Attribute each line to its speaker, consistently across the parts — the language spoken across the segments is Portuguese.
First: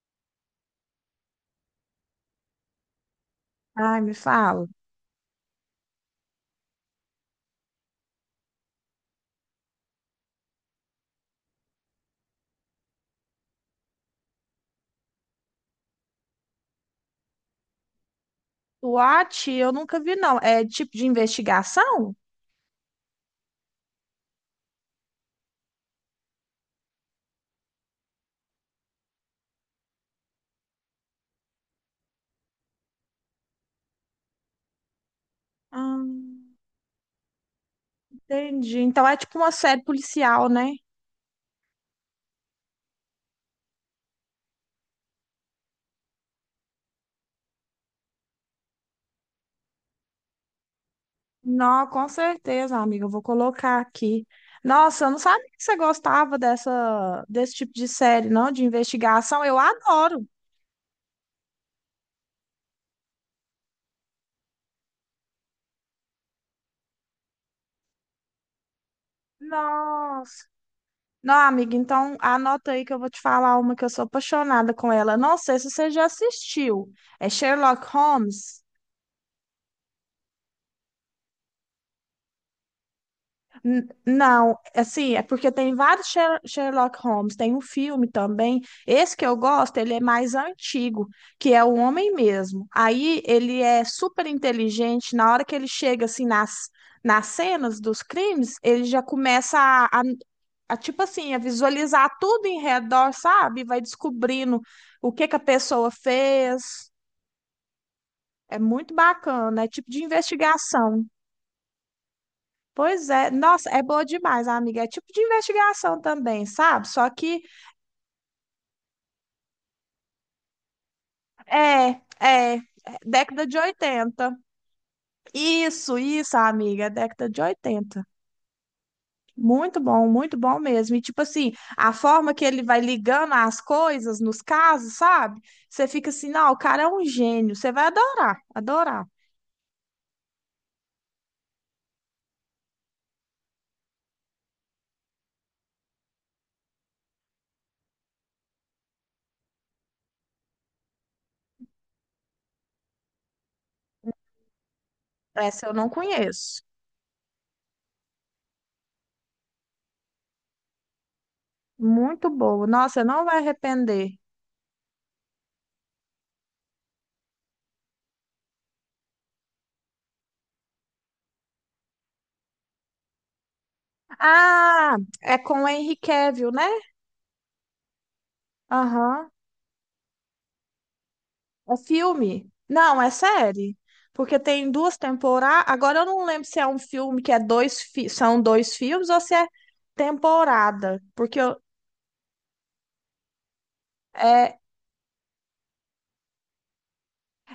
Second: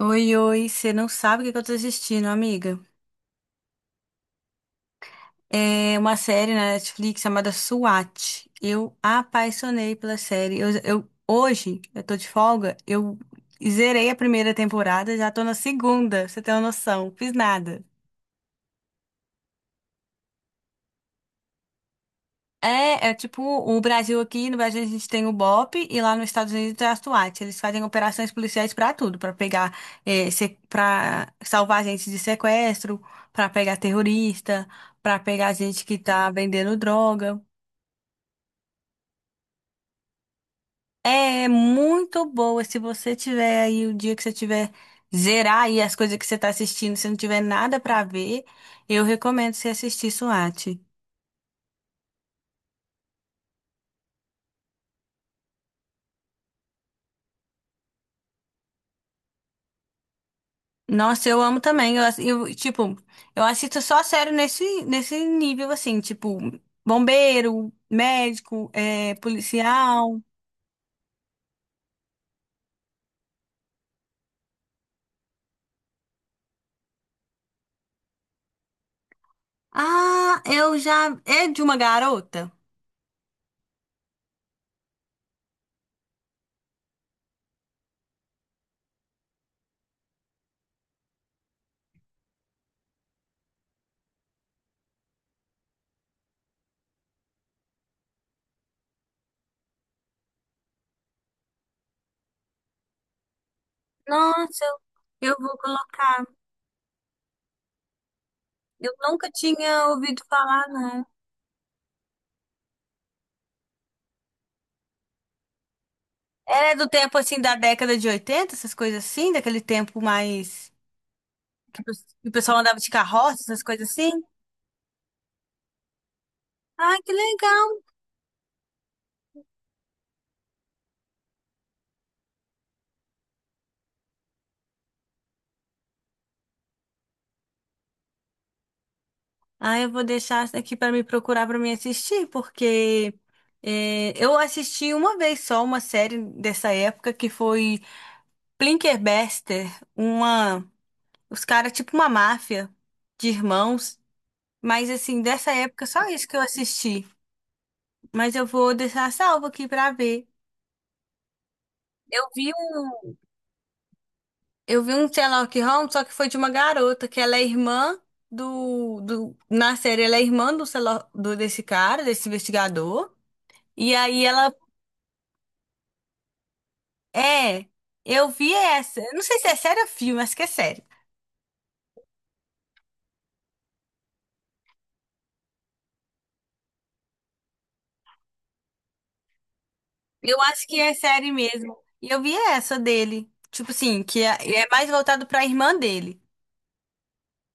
Speaker 1: Oi, oi, você não sabe o que que eu tô assistindo, amiga.
Speaker 2: Ai, me fala.
Speaker 1: É uma série na Netflix chamada SWAT. Eu apaixonei pela série. Hoje, eu tô de folga, eu zerei a primeira temporada, já tô na segunda, pra você tem uma noção. Fiz nada.
Speaker 2: SWAT, eu nunca vi, não. É tipo de investigação?
Speaker 1: É tipo o Brasil aqui, no Brasil a gente tem o BOP e lá nos Estados Unidos é a SWAT. Eles fazem operações policiais pra tudo, pra pegar, pra salvar gente de sequestro, pra pegar terrorista, pra pegar gente que
Speaker 2: Ah,
Speaker 1: tá vendendo droga.
Speaker 2: entendi. Então é tipo uma série policial, né?
Speaker 1: É muito boa, se você tiver aí, o dia que você tiver zerar aí as coisas que você tá assistindo, se não tiver nada pra ver, eu recomendo você assistir SWAT.
Speaker 2: Não, com certeza, amiga. Eu vou colocar aqui. Nossa, eu não sabia que você gostava dessa, desse tipo de série, não? De investigação. Eu adoro.
Speaker 1: Nossa, eu amo também. Tipo, eu assisto só sério nesse nível, assim, tipo, bombeiro, médico, é, policial.
Speaker 2: Nossa. Não, amiga, então anota aí que eu vou te falar uma que eu sou apaixonada com ela. Não sei se você já assistiu. É Sherlock Holmes.
Speaker 1: Ah, eu já. É de uma garota?
Speaker 2: Não, assim, é porque tem vários Sherlock Holmes, tem um filme também. Esse que eu gosto, ele é mais antigo, que é o homem mesmo. Aí ele é super inteligente, na hora que ele chega assim nas cenas dos crimes, ele já começa tipo assim, a visualizar tudo em redor, sabe? Vai descobrindo
Speaker 1: Nossa,
Speaker 2: o que
Speaker 1: eu
Speaker 2: que a
Speaker 1: vou
Speaker 2: pessoa
Speaker 1: colocar.
Speaker 2: fez. É
Speaker 1: Eu
Speaker 2: muito
Speaker 1: nunca
Speaker 2: bacana, é
Speaker 1: tinha
Speaker 2: tipo de
Speaker 1: ouvido falar, não.
Speaker 2: investigação. Pois é, nossa, é boa demais, amiga. É tipo de investigação também,
Speaker 1: Ela é
Speaker 2: sabe?
Speaker 1: do
Speaker 2: Só
Speaker 1: tempo, assim,
Speaker 2: que
Speaker 1: da década de oitenta, essas coisas assim, daquele tempo mais. Que o
Speaker 2: é,
Speaker 1: que o pessoal
Speaker 2: é
Speaker 1: andava de carroça,
Speaker 2: década de
Speaker 1: essas coisas assim.
Speaker 2: oitenta. Isso, amiga, é
Speaker 1: Ai, que
Speaker 2: década de
Speaker 1: legal!
Speaker 2: oitenta. Muito bom mesmo. E tipo assim, a forma que ele vai ligando as coisas nos casos, sabe? Você fica assim, não, o cara é um gênio. Você vai adorar, adorar.
Speaker 1: Ah, eu vou deixar essa aqui para me procurar, para me assistir, porque é, eu assisti uma vez só uma série dessa época, que foi Plinkerberster, uma, os caras tipo uma máfia de irmãos, mas assim dessa
Speaker 2: Essa eu
Speaker 1: época
Speaker 2: não
Speaker 1: só isso que eu
Speaker 2: conheço.
Speaker 1: assisti. Mas eu vou deixar salvo aqui para ver. Eu
Speaker 2: Muito
Speaker 1: vi
Speaker 2: boa. Nossa,
Speaker 1: um,
Speaker 2: não vai arrepender.
Speaker 1: eu vi um Sherlock Holmes, só que foi de uma garota que ela é irmã do na série, ela é irmã do Sherlock- do desse cara, desse investigador. E aí ela.
Speaker 2: Ah, é com o Henry Cavill, né?
Speaker 1: É, eu vi essa. Eu não
Speaker 2: Aham.
Speaker 1: sei se é série ou filme, acho que é série.
Speaker 2: É filme? Não, é série. Porque tem duas temporadas. Agora eu não lembro se é um filme que é dois são dois filmes ou se é
Speaker 1: Eu acho que é
Speaker 2: temporada.
Speaker 1: série mesmo. E eu vi essa dele.
Speaker 2: É,
Speaker 1: É mais voltado pra irmã dele.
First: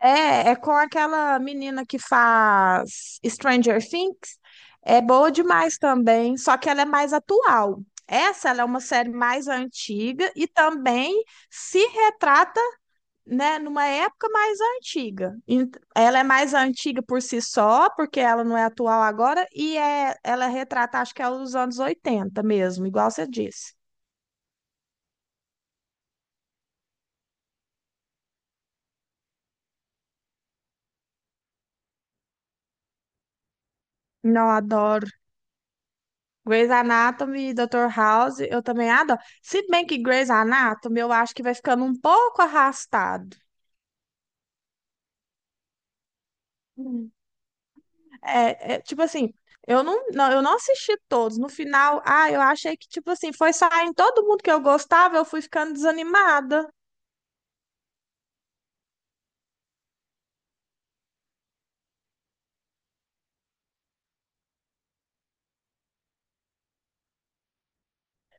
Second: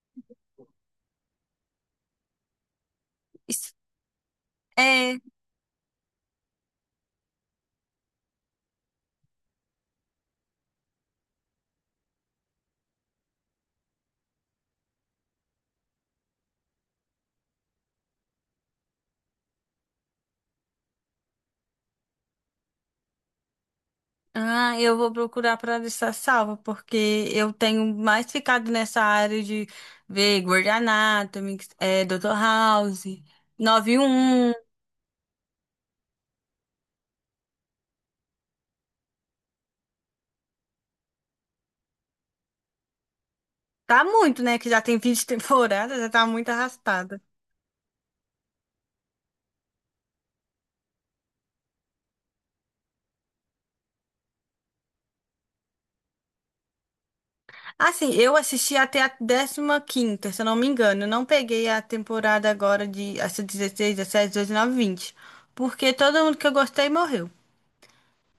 Speaker 2: é, é com aquela menina que faz
Speaker 1: Isso-
Speaker 2: Stranger Things. É
Speaker 1: É.
Speaker 2: boa demais também, só que ela é mais atual. Essa ela é uma série mais antiga e também se retrata, né, numa época mais antiga. Ela é mais antiga por si só, porque ela não é atual agora, e é, ela retrata, acho que é os anos 80 mesmo, igual você disse.
Speaker 1: Ah, eu vou procurar pra deixar salva, porque eu tenho mais ficado nessa área de ver Grey's Anatomy, é, Dr. House, nove um.
Speaker 2: Não,
Speaker 1: Um.
Speaker 2: adoro. Grey's Anatomy, Dr. House, eu também adoro. Se bem que Grey's Anatomy, eu acho que vai ficando um pouco arrastado.
Speaker 1: Tá muito, né? Que já tem 20 temporadas, já tá muito
Speaker 2: Hum.
Speaker 1: arrastada.
Speaker 2: Tipo assim, eu não assisti todos. No final, ah, eu achei que, tipo assim, foi saindo todo mundo que eu gostava, eu fui ficando desanimada.
Speaker 1: Assim, eu assisti até a décima quinta, se eu não me engano. Eu não peguei a temporada agora de, essa, dezesseis, dezessete, 19, vinte. Porque todo mundo que eu gostei morreu.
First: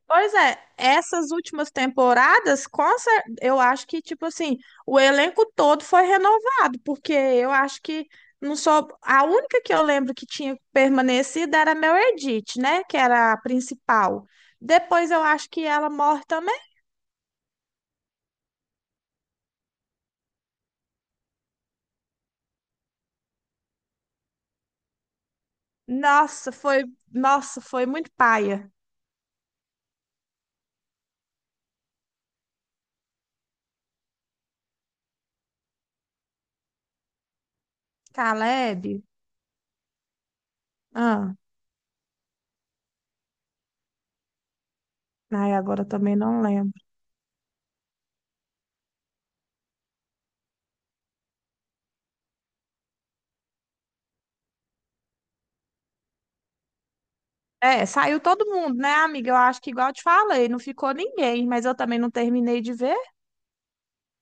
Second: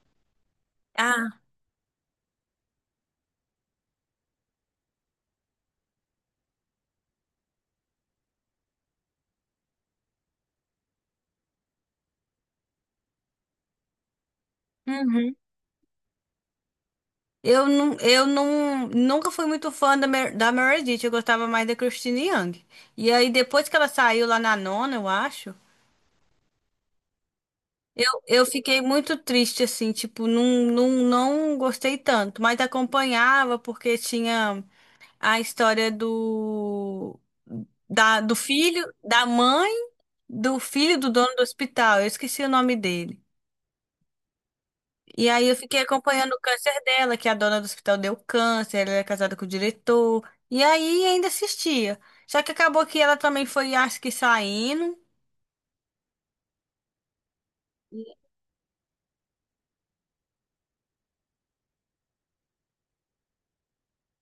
Speaker 2: Pois é, essas
Speaker 1: Ah,
Speaker 2: últimas temporadas, eu acho que, tipo assim, o elenco todo foi renovado, porque eu acho que não, só a única que eu lembro que tinha permanecido era a Meredith, né? Que era a principal. Depois eu
Speaker 1: uhum.
Speaker 2: acho que ela morre também.
Speaker 1: Eu não, nunca fui muito fã da Meredith, eu gostava mais da Christine Young. E aí, depois que ela saiu lá na nona, eu acho,
Speaker 2: Nossa, foi, nossa, foi
Speaker 1: eu,
Speaker 2: muito
Speaker 1: eu
Speaker 2: paia.
Speaker 1: fiquei muito triste, assim, tipo, não gostei tanto, mas acompanhava porque tinha a história do do
Speaker 2: Caleb.
Speaker 1: filho, da mãe, do filho do dono
Speaker 2: Ah,
Speaker 1: do hospital. Eu esqueci o nome dele. E aí
Speaker 2: ai,
Speaker 1: eu fiquei
Speaker 2: agora eu também
Speaker 1: acompanhando o
Speaker 2: não
Speaker 1: câncer
Speaker 2: lembro.
Speaker 1: dela, que a dona do hospital deu câncer, ela era casada com o diretor. E aí ainda assistia. Só que acabou que ela também foi, acho que saindo.
Speaker 2: É, saiu todo mundo, né, amiga? Eu acho que igual eu te falei, não ficou ninguém, mas eu também não terminei de ver.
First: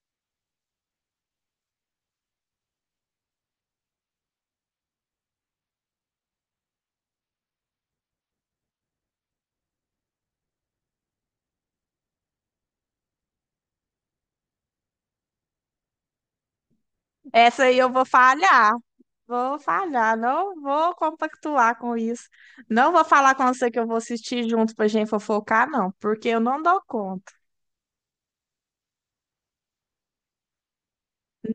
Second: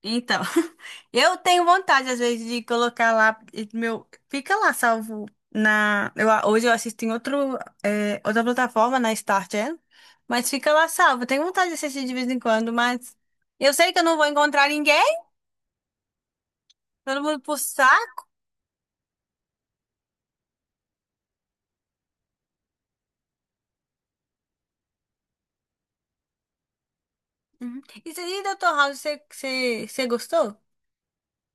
Speaker 1: Então, eu tenho vontade, às vezes, de colocar lá, e meu, fica lá salvo na, eu, a- hoje eu assisto em outro, é, outra plataforma, na Star Channel, mas fica lá salvo. Eu tenho vontade de assistir de vez em quando, mas eu sei que eu não vou encontrar ninguém, todo mundo pro
Speaker 2: Essa aí eu vou
Speaker 1: saco.
Speaker 2: falhar. Vou falhar, não vou compactuar com isso. Não vou falar com você que eu vou assistir junto pra gente fofocar, não, porque eu não dou conta.
Speaker 1: Uhum. E, se- e Dr. House, você gostou?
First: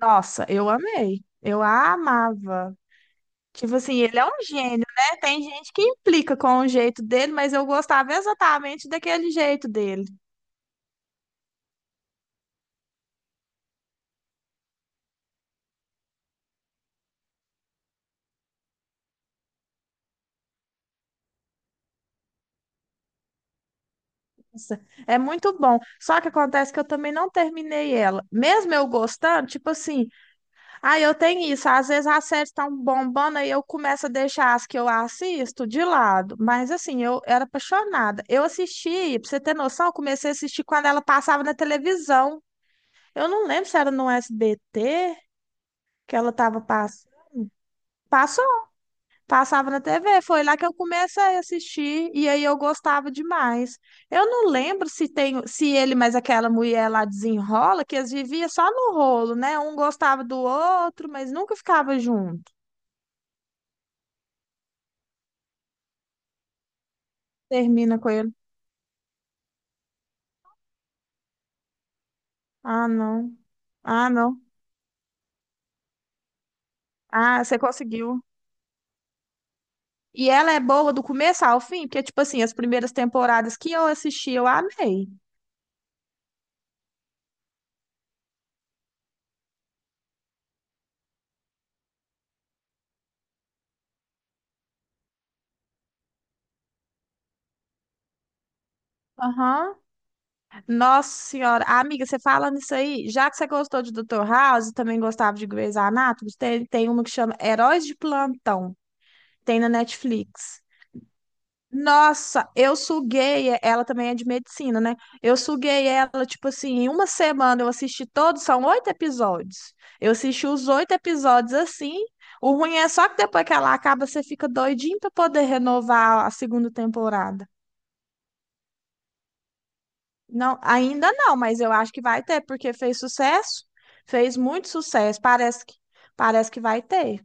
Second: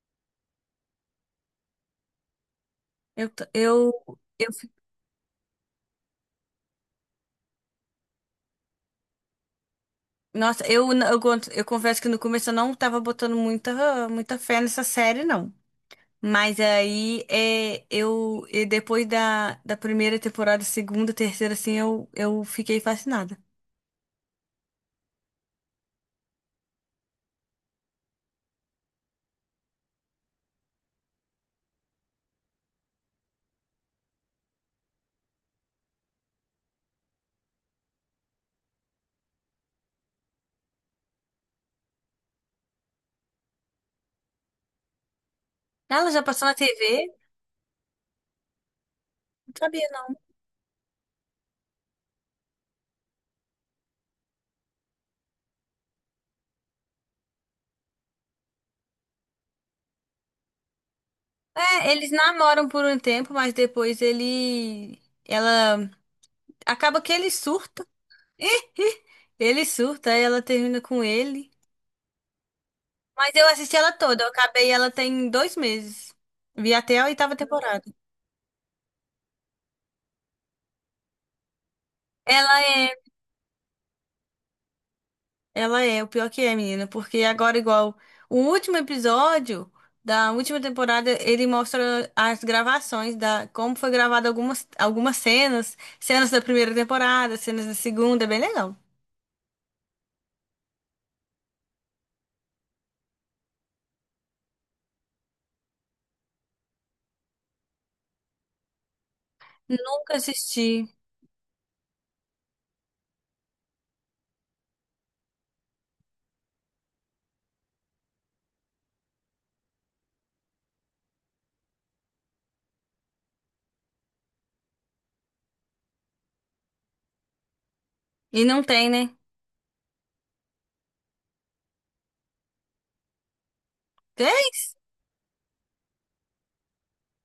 Speaker 2: Nossa, eu amei. Eu amava.
Speaker 1: Eu, t-
Speaker 2: Tipo assim, ele é um
Speaker 1: eu, fi-
Speaker 2: gênio, né? Tem gente que implica com o jeito dele, mas eu gostava exatamente daquele jeito dele.
Speaker 1: nossa, eu, n- eu, cont- Eu confesso que no começo eu não tava botando muita fé nessa série, não. Mas aí é, eu e depois da primeira temporada, segunda, terceira, assim, eu fiquei fascinada.
Speaker 2: Nossa, é muito bom. Só que acontece que eu também não terminei ela. Mesmo eu gostando, tipo assim, ah, eu tenho isso. Às vezes as séries estão bombando aí eu começo a deixar as que eu assisto de lado. Mas assim, eu era apaixonada. Eu assisti, pra você ter noção, eu comecei a assistir quando ela passava na televisão. Eu não lembro se era no SBT
Speaker 1: Ela
Speaker 2: que
Speaker 1: já
Speaker 2: ela
Speaker 1: passou na
Speaker 2: tava
Speaker 1: TV?
Speaker 2: passando.
Speaker 1: Não
Speaker 2: Passava na
Speaker 1: sabia, não.
Speaker 2: TV, foi lá que eu comecei a assistir e aí eu gostava demais. Eu não lembro se tem, se ele mais aquela mulher lá desenrola, que eles viviam só no rolo, né? Um gostava do outro, mas nunca
Speaker 1: É,
Speaker 2: ficava
Speaker 1: eles
Speaker 2: junto.
Speaker 1: namoram por um tempo, mas depois ele. Ela. Acaba que ele surta.
Speaker 2: Termina com ele.
Speaker 1: Ele surta, aí ela termina com ele.
Speaker 2: Ah,
Speaker 1: Mas
Speaker 2: não.
Speaker 1: eu assisti ela
Speaker 2: Ah,
Speaker 1: toda, eu
Speaker 2: não.
Speaker 1: acabei ela tem dois meses. Vi até a oitava
Speaker 2: Ah, você
Speaker 1: temporada.
Speaker 2: conseguiu. E ela é boa do começo ao fim, porque tipo assim, as
Speaker 1: Ela
Speaker 2: primeiras
Speaker 1: é.
Speaker 2: temporadas que eu assisti, eu amei.
Speaker 1: O pior que é, menina, porque agora, igual o último episódio da última temporada, ele mostra as gravações da como foi gravada algumas cenas, cenas da primeira temporada, cenas da segunda, é bem legal.
Speaker 2: Aham. Nossa senhora, amiga, você falando isso aí, já que você gostou de Doutor House, também gostava de Grey's Anatomy, tem uma que chama Heróis de Plantão, tem na
Speaker 1: Nunca
Speaker 2: Netflix.
Speaker 1: assisti.
Speaker 2: Nossa, eu suguei, ela também é de medicina, né? Eu suguei ela, tipo assim, em uma semana eu assisti todos, são oito episódios. Eu assisti os oito episódios assim. O ruim é só que depois que ela acaba, você fica doidinho pra poder renovar a segunda temporada.
Speaker 1: E não tem, né?
Speaker 2: Não, ainda não, mas eu acho que vai ter, porque fez sucesso, fez
Speaker 1: Tem?
Speaker 2: muito sucesso, parece que vai ter.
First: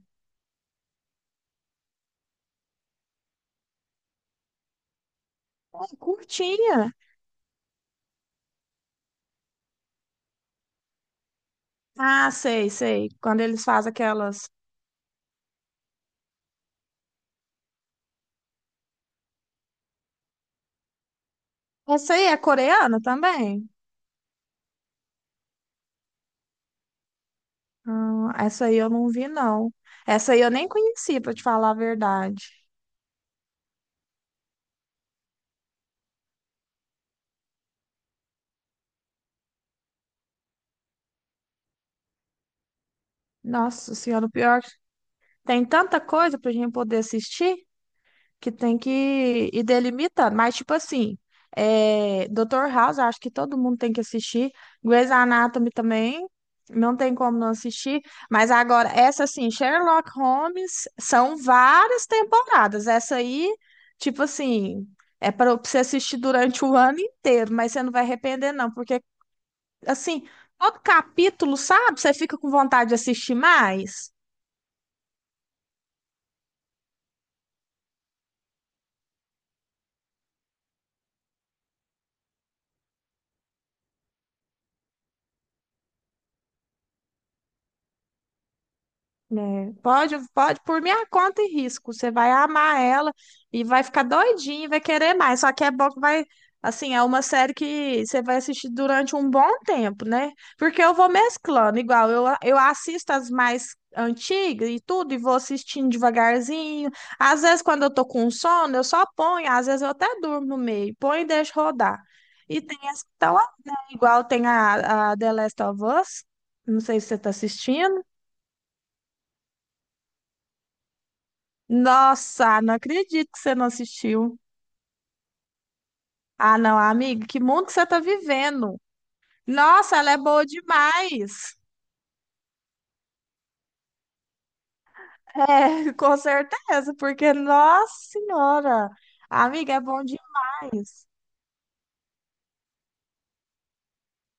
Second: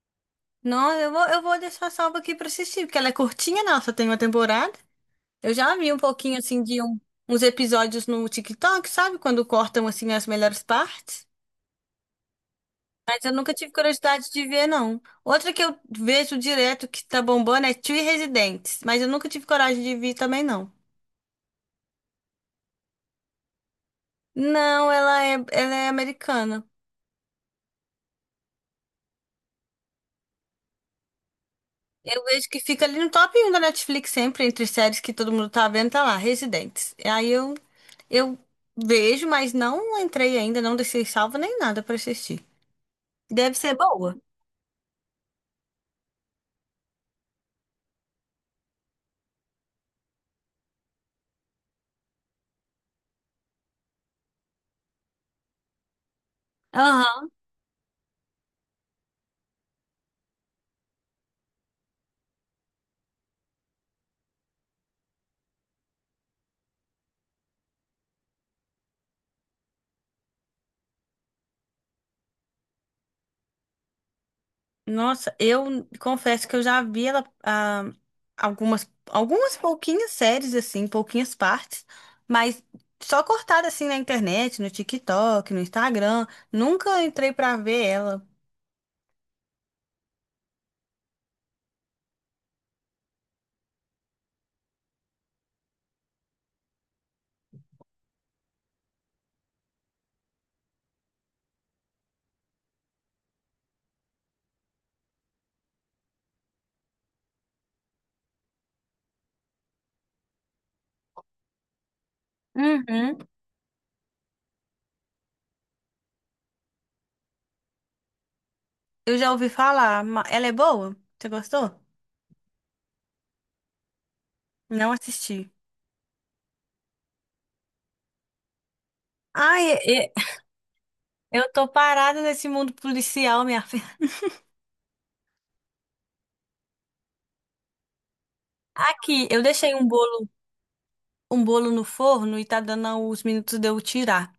Speaker 1: Não, eu vou deixar salva aqui pra assistir, porque ela é curtinha, não, só tem uma temporada. Eu já vi
Speaker 2: Ai,
Speaker 1: um pouquinho assim de
Speaker 2: curtinha.
Speaker 1: um- uns episódios no TikTok, sabe? Quando cortam assim as melhores partes.
Speaker 2: Ah, sei, sei.
Speaker 1: Mas eu
Speaker 2: Quando
Speaker 1: nunca
Speaker 2: eles
Speaker 1: tive
Speaker 2: fazem
Speaker 1: curiosidade de
Speaker 2: aquelas.
Speaker 1: ver, não. Outra que eu vejo direto que tá bombando é Three Residentes, mas eu nunca tive coragem de ver também, não.
Speaker 2: Essa aí é coreana também?
Speaker 1: Não, ela é americana.
Speaker 2: Ah, essa aí eu não vi, não. Essa aí eu nem conheci, pra te falar a
Speaker 1: Eu
Speaker 2: verdade.
Speaker 1: vejo que fica ali no top 1 da Netflix sempre, entre séries que todo mundo tá vendo, tá lá, Residentes. Aí eu vejo, mas não entrei ainda, não deixei salvo nem nada pra assistir. Deve ser
Speaker 2: Nossa
Speaker 1: boa.
Speaker 2: Senhora, o pior que tem tanta coisa pra gente poder assistir, que tem que ir delimitando. Mas, tipo assim, é, Dr. House, eu acho que todo mundo tem que assistir. Grey's Anatomy também, não tem
Speaker 1: Aham.
Speaker 2: como não assistir. Mas agora, essa assim, Sherlock Holmes, são várias temporadas. Essa aí, tipo assim, é para você assistir durante o ano inteiro, mas você não vai arrepender, não, porque, assim, todo capítulo, sabe? Você fica com vontade de assistir mais.
Speaker 1: Nossa, eu confesso que eu já vi ela, ah, algumas pouquinhas séries, assim, pouquinhas partes, mas só cortada assim na internet, no TikTok, no Instagram. Nunca entrei pra ver ela.
Speaker 2: Né? Pode, pode, por minha conta e risco. Você vai amar ela e vai ficar doidinho, e vai querer mais. Só que é bom que vai, assim, é uma série que você vai assistir durante um bom tempo, né? Porque eu vou mesclando, igual eu assisto as mais antigas e tudo, e vou assistindo devagarzinho. Às vezes, quando eu tô com sono, eu só ponho, às vezes eu até durmo no meio, ponho e deixo rodar. E tem as que
Speaker 1: Uhum.
Speaker 2: estão, igual tem a The Last of Us. Não sei se você tá assistindo.
Speaker 1: Eu já ouvi falar, ma- ela é boa? Você gostou?
Speaker 2: Nossa, não acredito que você não assistiu.
Speaker 1: Não assisti.
Speaker 2: Ah, não, amiga, que mundo que você tá vivendo.
Speaker 1: Ai, e-
Speaker 2: Nossa, ela
Speaker 1: e-
Speaker 2: é boa
Speaker 1: eu
Speaker 2: demais.
Speaker 1: tô parada nesse mundo policial, minha filha.
Speaker 2: É, com certeza, porque, nossa senhora,
Speaker 1: Aqui, eu deixei
Speaker 2: amiga, é bom demais.
Speaker 1: um bolo no forno, e tá dando os minutos de eu tirar.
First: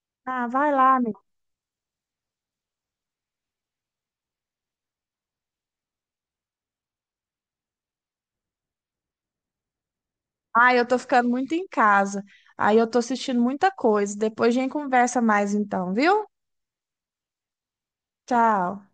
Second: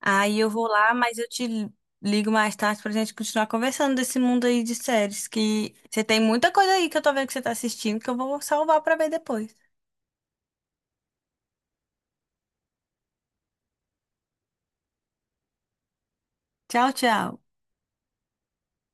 Speaker 1: Aí
Speaker 2: Ah,
Speaker 1: eu vou
Speaker 2: vai
Speaker 1: lá,
Speaker 2: lá,
Speaker 1: mas
Speaker 2: amiga.
Speaker 1: eu te ligo mais tarde pra gente continuar conversando desse mundo aí de séries, que você tem muita coisa aí que eu tô vendo que você tá assistindo que eu vou salvar pra ver depois.
Speaker 2: Ah, eu tô ficando muito em casa. Aí eu tô assistindo muita coisa. Depois a gente conversa mais então, viu?
Speaker 1: Tchau, tchau.
Speaker 2: Tchau.